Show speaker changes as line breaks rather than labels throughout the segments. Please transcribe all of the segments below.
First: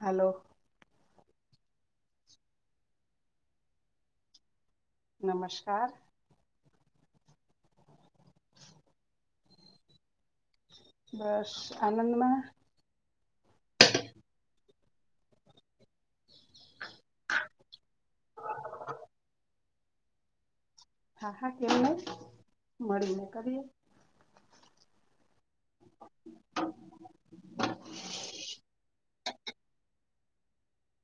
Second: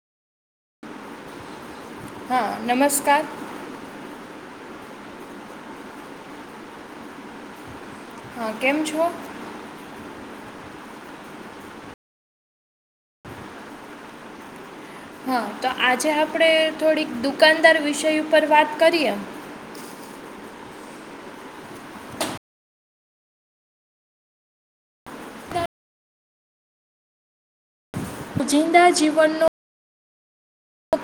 Hello
હા નમસ્કાર
નમસ્કાર
હા કેમ છો
બસ આનંદમાં
હા તો આજે આપ આપણે થોડીક દુકાનદાર વિષય ઉપર વાત કરીએ
હા હા કેને મળી ને કરીએ [inaudible]
જિંદા જીવનનો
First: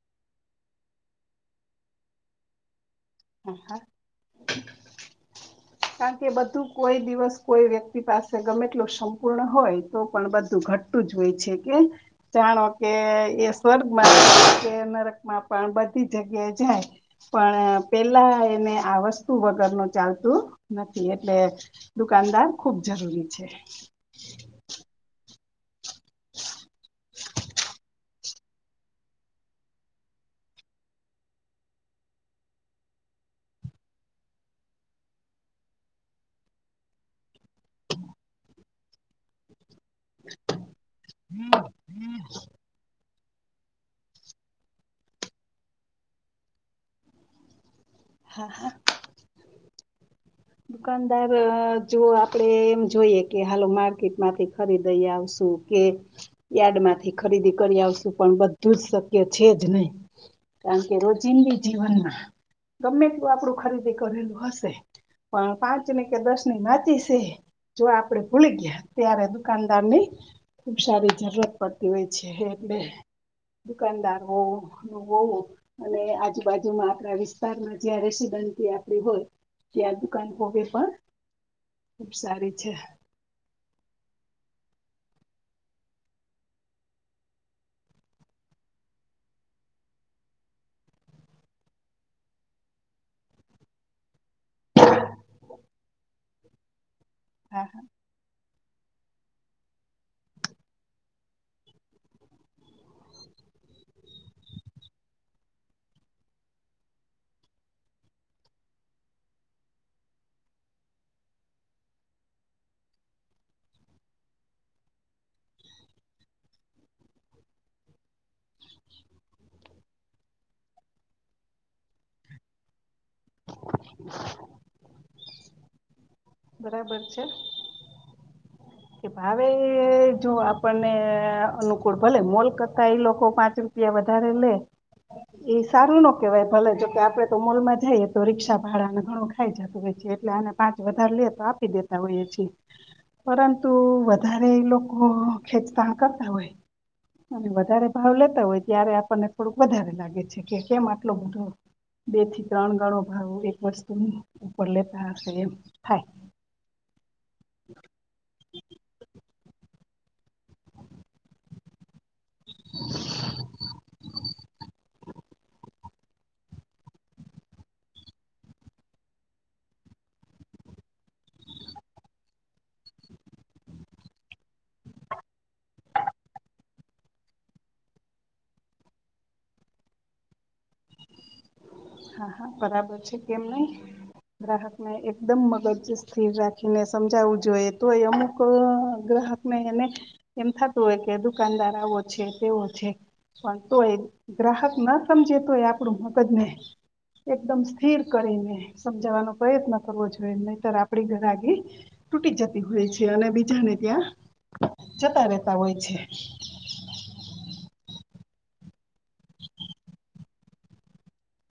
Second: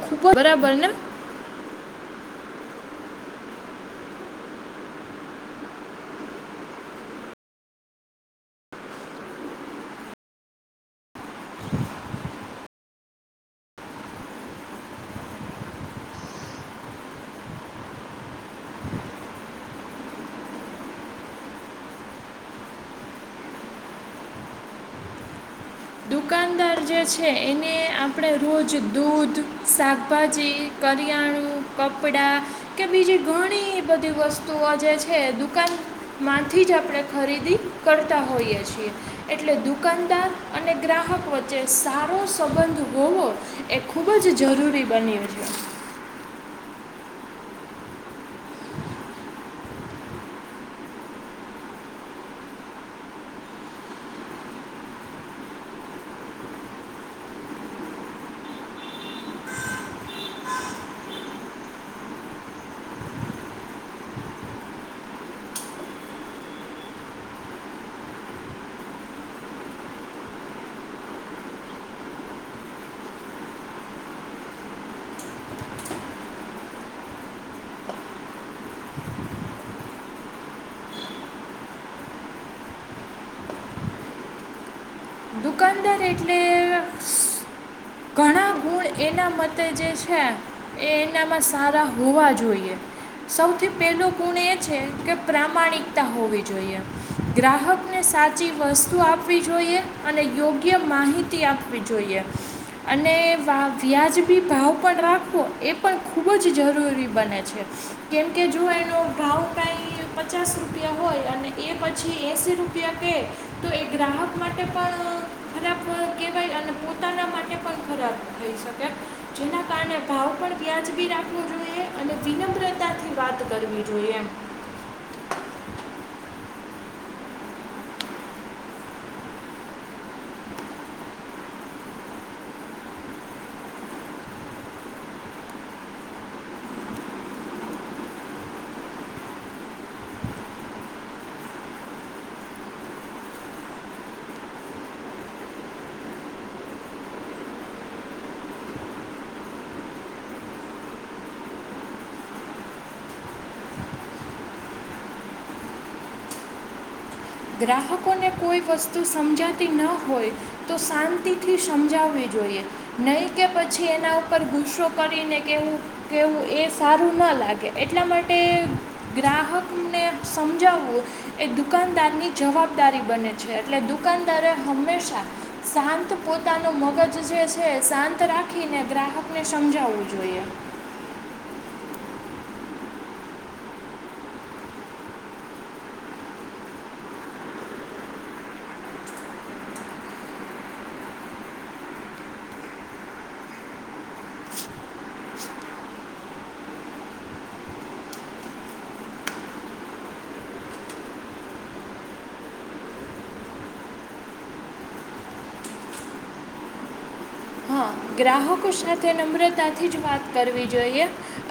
ખૂબ બરાબર ને
હા હા
[inaudible]
કારણ કે બધું કોઈ દિવસ કોઈ વ્યક્તિ પાસે ગમેટલું સંપૂર્ણ હોય તો પણ બધું ઘટતું જ હોય છે કે જાણો કે એ સ્વર્ગમાં નરકમાં પણ બધી જગ્યાએ જાય પણ પેલા એને આ વસ્તુ વગર નું ચાલતું નથી એટલે દુકાનદાર ખુબ જ જરૂરી છે
દુકાનદાર જે છે એને આ આપણે રોજ દૂધ શાકભાજી કરિયાણું કપડાં કે બીજું ઘણી બધી વસ્તુ આ જે છે દુકાન માંથી જ આપણે ખરીદી કરતા હોઈ છી એટલે દુકાનદાર અને ગ્રાહક વચ્ચે સારો સંબંધ હોવો એ ખૂબ જ જરૂરી બન્યું છે [inaudible]
હા હા દુકાનદાર જો આપડે એમ જોઈએ કે હાલો માર્કેટ માંથી ખરીદઈ આવશુ કે યાર્ડ માંથી ખરીદી કરી આવશું પણ બધું જ શક્ય છે જ નહી કારણ કે રોજિંદી જીવનમાં ગમે તે આપડું ખરીદી કરેલું હશે પણ પાંચ ની કે દસ ની વાચી છે જો આપડે ભૂલી ગયા ત્યારે દુકાનદાર ની ખુબ સારી જરૂરત પડતી હોય છે બે દુકાનદાર હો અને આજુબાજુમાં આપણા વિસ્તારમાં જ્યા રસી આપ હોય દુકાન કોોબી પણ ખુબ સારી છે
ર એટલે પણ એના મતે જે છે એ એનામાં સારા હોવા જોઈએ સૌથી પહેલો ગુણ એ છે કે પ્રામાણિકતા હોવી જોઈએ
હા
ગ્રાહક ને સાચી વસ્તુ આપવી જોઈએ અને યોગ્ય માહિતી આપવી જોઈએ અને વા વ્યાજબી ભાવ પણ રાખવો એ પણ ખૂબ જ જરૂરી બને છે કેમ કે જો ન ભઉ કાઈ પચાસ રૂપિયા હોય અને એ પછી એસી રૂપિયા કેહે તો એ ગ્રાહક માટે પણ ખરાબ કહેવાય અને પોતાના માટે પણ ખરાબ જેના કારણે ભાવ પણ વ્યાજ બી રાખવો જોઈએ અને વિનમ્રતાથી વાત કરવી જોઈએ એમ.
બરાબર છે.
[unintelligible]
કે ભાવે જો આપણને અનુકૂળ ભલે મોલ કરતા એ લોકો પાંચ રૂપિયા વધારે લે એ સારું ન કેવાય ભલે જોકે આપડે તો મોલમાં જઈએ તો રીક્ષા ભાડાને ઘણું ખાઈ જતું હોય છે. એટલે આને પાંચ વધારે લે આપી દેતા હોયએ છિએ, પરંતુ વધારે એ લોકો ખેચતાણ કરતા હોય હોય અને વધારે ભાવ લેતા હોય ત્યારે આપણને થોડુંક વધારે લાગે છે કે કેમ આટલો બધો બે થી ત્રણ ગણો ભાવો એક વર્સ ઉપર લેતા હશે એમ થાય
ગ્રાહકોને કોઈ વસ્તુ સમજાતી ન હોય તો શાંતિથી સમજાવે. જોઇએ નહીં કે પછી એના ઉપર ગુસ્સો કરીને કેવું‌ કહેવું એ સારું ન લાગે એટલા માટે ગ્રાહકને સમજાવવું. એ દુકાનદારની જવાબદારી બને છે, એટલે દુકાનદારે હંમેશા શાંત પોતાનું મગજ જે છે, શાંત રાખીને ગ્રાહકને સમજાવવું જોઈએ. [unintelligible] [inaudible]
હા હા બરાબર છે કેમ નઈ ગ્રાહક ને એકદમ મગજ સ્થિર રાખીને સમજાવવું જોઈએ તો એ અમુક હક એને એમ થતું હોય કે દુકાનદાર આવો છે, તેવો છે પણ તોય ગ્રાહક ન સમજે તો એ આપણું મગજને એકદમ સ્થિર કરીને સમજવાનો પ્રયત્ન કરવો જોઈએ નહીતર આપડી ગરાગી તૂટી જતી હોય છે અને બીજાને ત્યાં જતા રેતા હોય છે.
હા ગ્રાહકો સાથે નમ્રતાથી જ વાત કરવી જોઈએ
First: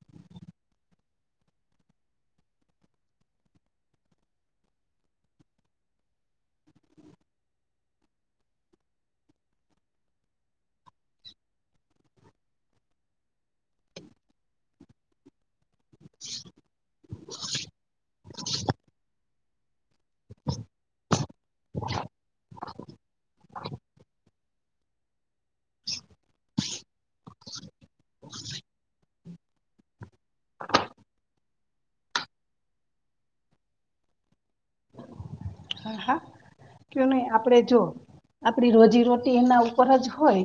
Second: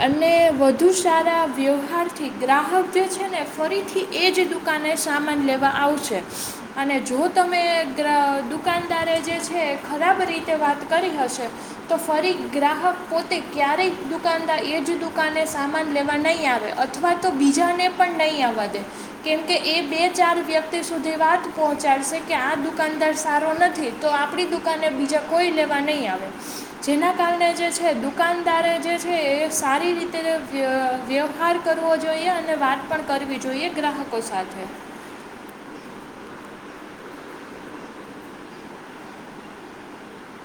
અને વધુ સારા વ્યવહારથી ગ્રાહક જે છે, ને ફરીથી એજ દુકાને સામાન લેવા આવશે. અને જો તમે દુકાનદારે જે છે, ખરાબ રીતે વાત કરી હતી છે તો ફરી ગ્રાહક પોતે ક્યારેય દુકાનદાર એ જ દુકાને સામાન લેવા નઇ આવે અથવા તો બીજાને પણ નહીં આવા દે કેમકે એ બે ચાર વ્યક્તિ સુધી પહોંચાડશે કે આ દુકાનદાર સારો નથી તો આપણી દુકાને બીજા કોઈ લેવા નહીં આવે‌ [unintelligible] [inaudible] જેના કારણે જે છે, દુકાનદારે જે છે, એ સારી રીતે અ વ્યવહાર કરવો જોઈએ અને વાત પણ કરવી જોઈએ ગ્રાહકો સાથે
હા હા કયુ નહી આપડે જો આપડી રોજીરોટી એના ઉપર જ હોય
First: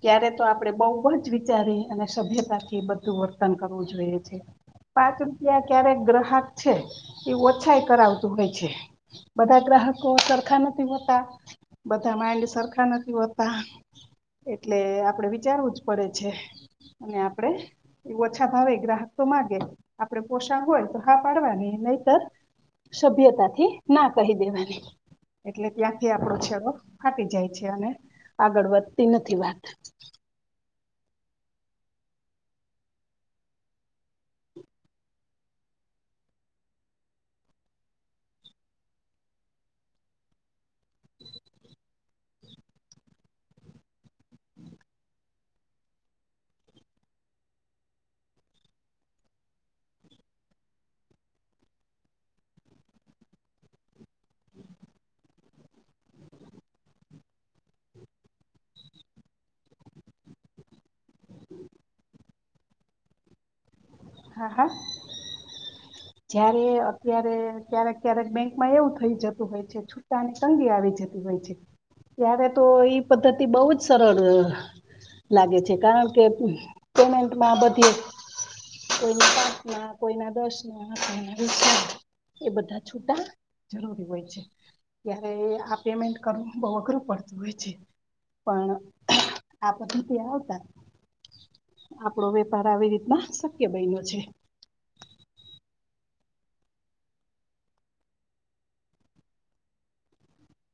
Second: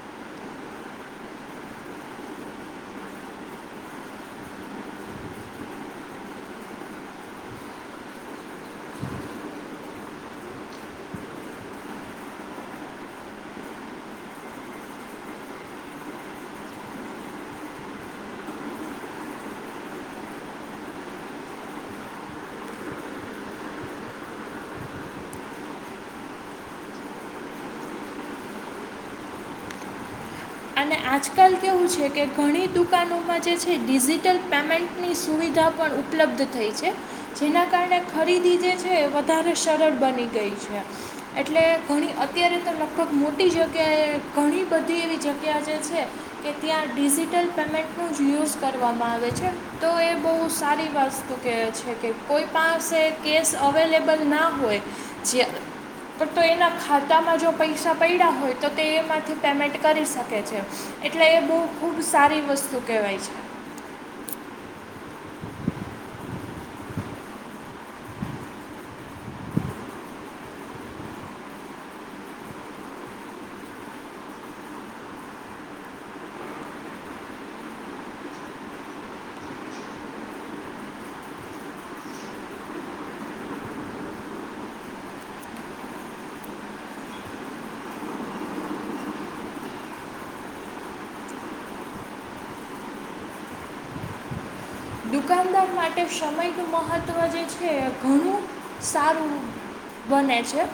ત્યારે તો આપણે બઉુ જ વિચારી અને વ્યવહારથી બધું વર્તન કરવું જોઈએ છે. પાંચ રૂપિયા ક્યારેક ગ્રાહક છે, એ ઓછા એ કરાવતું હોય છે, બધા ગ્રા બાકો સરખા નથી હોતા, બધા માઇન્ડ સરખા નથી હોતા એટલે આપડે વિચારવું જ પડે છે. અને આપણે ઓછા ભાવે ગ્રાહક તો માંગે આપડે પોશાણ હોય તો હા પાડવાની નહિતર સભ્યતાથી ના કહી દેવાની એટલે ત્યાંથી આપણો છેડો ફાટી જાય છે, અને આગળ વધતી નથી વાત
અને આજકાલ કેવું છે, કે ઘણી દુકાનોમાં જે છે, ડિજિટલ પેમેન્ટની સુવિધા પણ ઉપલબ્ધ થઈ છે, જેના કારણે ખરીદી જે છે વધારે સરળ બની ગઈ છે. એટલે ઘણી અત્યારે તો લગભગ મોટી જગ્યાએ ઘણી બધી એવી જગ્યા ત્યાં જે છે કે ત્યાં ડિજિટલ પેમેન્ટનું જ યુઝ કરવામાં આવે છે, તો એ બહુ સારી વસ્તુ કહે છે કે કોઈ પાસે કેસ અવેલેબલ ના હોય જે પણ તો એના ખાતામાં જો પૈસા પૈડ્યા હોય તો તે એમાંથી પેમેન્ટ કરી શકે છે. એટલે એ બહ ખૂબ સારી વસ્તુ કહેવાય છે.
હા હા જયારે અત્યારે ક્યારેક ક્યારેક બેંકમાં એવું થઇ જતું હોય છે છુટટાની તંગી આવી જ જતી હોય છે, ત્યારે તો ઈ પદ્ધતિ બહુ જ સરળ લાગે છે કારણ કે પેમેન્ટમાં બધી કોઈના પાંચ ના કોઈના દસ એ બધા છૂટા જરૂરી હોય છે ત્યારે આ પેમેન્ટ કરવું બઉ અઘરું પડતું હોય છે પણ આ પદ્ધતિ આવતા આપણો વેપાર આવી રીતના શક્ય બયનો છે
દુકાનદાર માટે સમયનું મહત્ત્વ જે છે ઘણું સારું બને છે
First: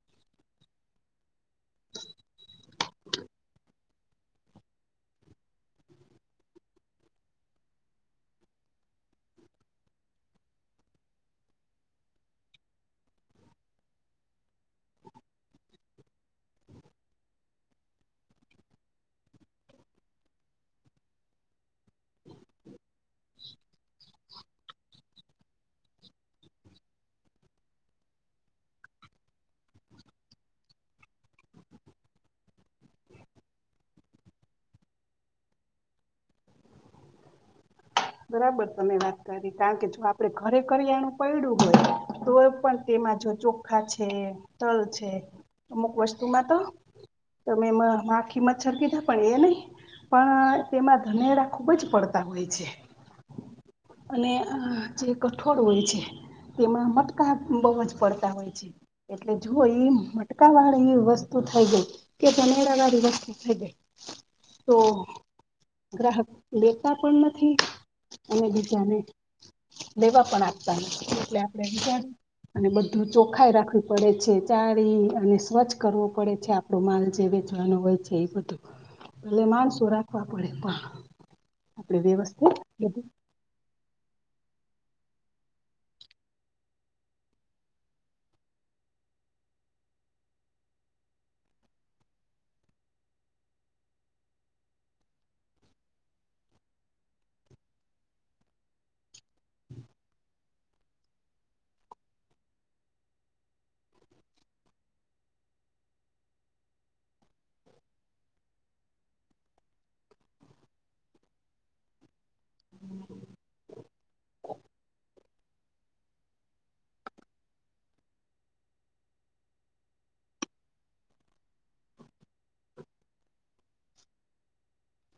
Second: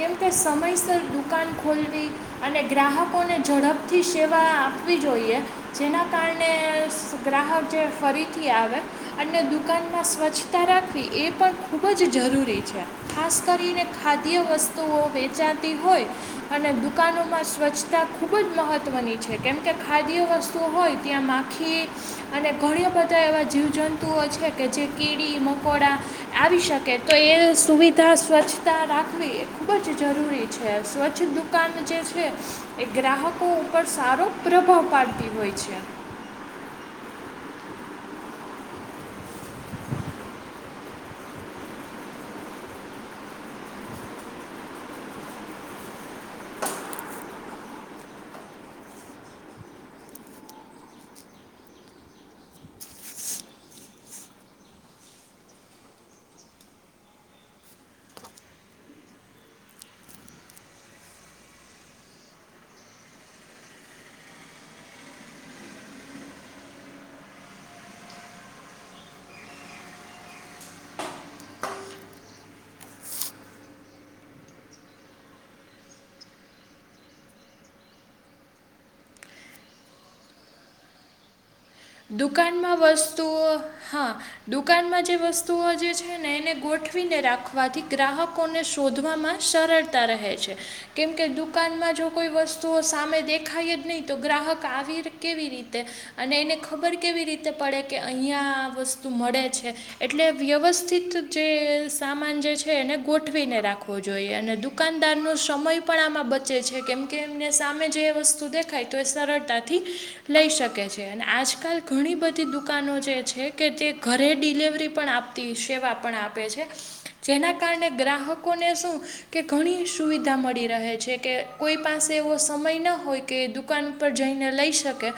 કેમ કે સમયસર દુકાન ખોલવી અને ગ્રાહકોને ઝડપ અપથી સેવા આપવી જોઈએ જેના કારણે સ ગ્રાહક જે ફરીથી આવે અને દુકાનમાં સ્વચ્છતા રાખવી એ પણ ખુબ જ જરૂરી છે ખાસ કરીને ખાદ્ય વસ્તુઓ વેચાતી હોય અને દુકાનોમાં સ્વચ્છતા ખૂબ જ મહત ‌‌‍‌‌ત્વની છે કેમ કે ખાદ્ય વસ્તુ ઓ હોય ત્યાં માખી અને ઘણયા બધા એવા જીવ જંતુઓ છે કે જે કીડી મકોડા આવી શકે તો એ સુવિધા સ્વચ્છતા રાખવી એ ખૂબ જ જરૂરી છે સ્વચ્છ દુકાન જે છે એ ગ્રાહકો પર સારો પ્રભાવ પાડતી હોય છે
બરાબર તમે વાત કરી કારણ કે જો આપડે ઘરે કરીરિયાણું પડડું ગય તો પણ જો ચોખા છે, તલ છે, અમુક વસ્તુમાં તો તમે માખી મચ્છર કીધા પણ એ નહ પણ તેમાં ધનેરા ખુબ જ પડતા હોય છે
[inaudible]
અને આ જે કઠોળ હોય છે તેમાં મટકા બહુ જ પડતા હોય છે એટલે જોઓ ઈ મટકા વાળી વસ્તુ થઈ ગઈ કે જનેરા વાળી વસ્તુ થઈ ગઈ તો ગ્રાહક લેતા પણ નથી અને બીજાને દેવા પણ આપતા નથી એટલે આપણે વિ જા અને બધું ચોખાઈ રાખવી પડે છે ચારી અને સ્વચ્છ કરવો પડે છે આપડો માલ જેવી પૂછવાનું હોય છે એ બધું એટલે માણસું રાખવા પડે પણ આપણે વ્યવસ્થિત
દુકાનમાં
બધું
વસ્તુઓ હા દુકાનમાં જે વસ્તુઓ જે છે ને એને ગોઠવીને રાખવાથી ગ્રાહકોને શું શોધવામાં સરળતા રહે છે કેમકે દુકાનમાં જો કોઈ વસ્તુઓ સામે દેખાય નય તો ગ્રાહક આવી કેવી રીતે અને એને ખબર કેવી રીતે પડે કે અહીંયા વસ્તુ મળે છે એટલે વ્યવસ્થિત જે સામાન જે છે એને ગોઠવીને રાખવો જોઈએ અને દુકાનદાર નો સમય પણ આમાં બચે છે કેમ કે એમને સામે જે એ વસ્તુ દેખાય તો એ સરળતાથી લઈ શકે છે અને આજ કાલ ઘણી બધી દુકાનો જે છે કે જે ઘરે ડિલેવરી પણ આપતી સેવા પણ આપે છે જેના કારણે ગ્રાહકોને શું કે ઘણી સુવિધા મળી રહે છે કે કોઈ પાસે એવો સમય ન હોય કે દુકાન પર જઈને લઈ શકે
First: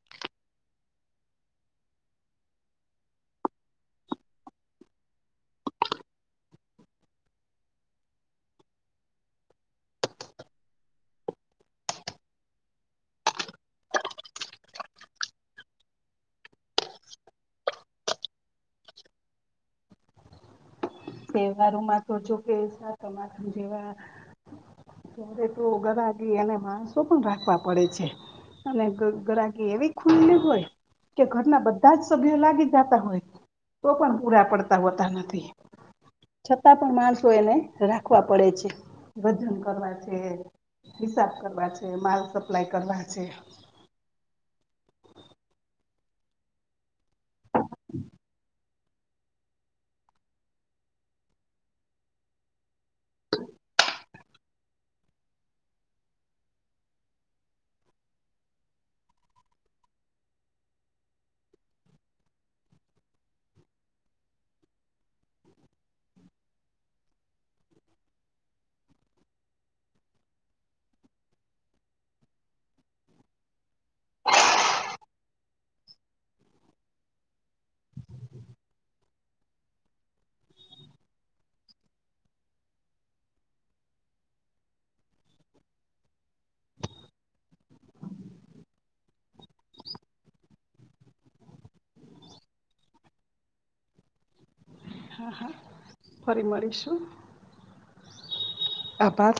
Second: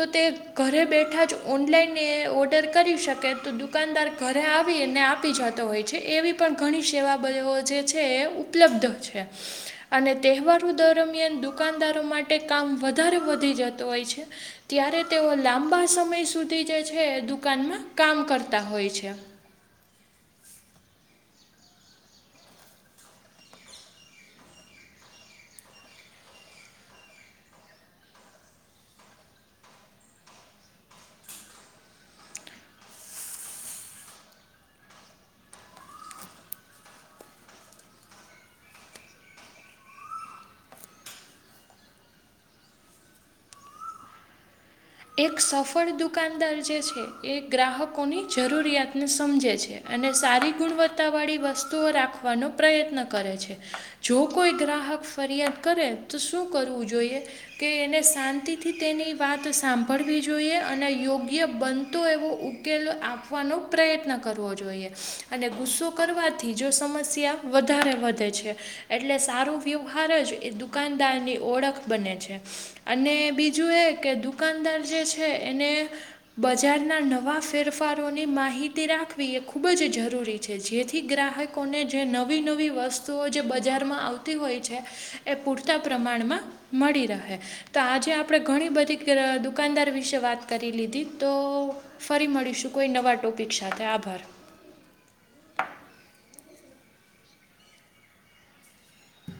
તો તે ઘરે બેઠા જ ઓનલાઈન ને ઓર્ડર કરી શકે તો દુકાનદાર ઘરે આવીને આપી જા તો હોય છે એવી પણ ઘણી સેવા બ જે છે ઉપલબ્ધ છે અને તહેવાર દરમિયાન દુકાનદારો માટે કામ વધારે વધી જતો હોય છે ત્યારે તેઓ લાંબા સમય સુધી જે છે દુકાનમાં કામ કરતા હોય છે [inaudible]
તહેવારોમાં તો જોકે સાતમ આઠમ જેવા ત્યારે તો ગરા ગી એને માણસો પણ રાખવા પડે છે અને ગ ગરાકી એવી ખુલ્લી જ હોય કે ઘરના બધા જ સભ્યો લાગી જાતા હોય તો પણ પૂરા પડતા હોતા નથી છતાં પણ માણસો એને રાખવા પડે છે વજન કરવા છે હિસાબ કરવા છે માલ સપ્લાય કરવા છે.
એક સફળ દુકાનદાર જે છે એ ગ્રાહકોની જરૂરિયાત સમજે છે અને સારી ગુણવત્તા વાળી વસ્તુઓ રાખવાનો પ્રયત્ન કરે છે. જો કોઈ ગ્રાહક ફરિયાદ કરે તો શું કરવું જોઈએ કે એને શાંતિથી તે ની વાત સાંભળ ભડવી જોઈએ અને યોગ્ય બનતો એવો ઉકેલ આપવાનો પ્રયત્ન કરવો જોઈએ અને ગુસ્સો કરવાથી જો સમસ્યા વધારે વધે છે એટલે સારું યોગ એ દુકાનદાર ની ઓળખ બને છે અને બીજું એ કે દુકાનદાર બજારના નવા ફેરફારો ની માહિતી રાખવી એ ખુબ જ જરૂરી છે જેથી ગ્રાહકોને જે નવી નવી વસ્તુઓ જે બજારમાં આવતી હોય છે એ પર પ્રમાણમાં મળી રહે તો આજે આપણે ઘણી બધી દુકાનદાર વિશે વાત કરી લીધી તો ફરી મળીશું કોઈ નવા ટોપિક સાથે આભાર
હા હા ફરી મળીશું. આભાર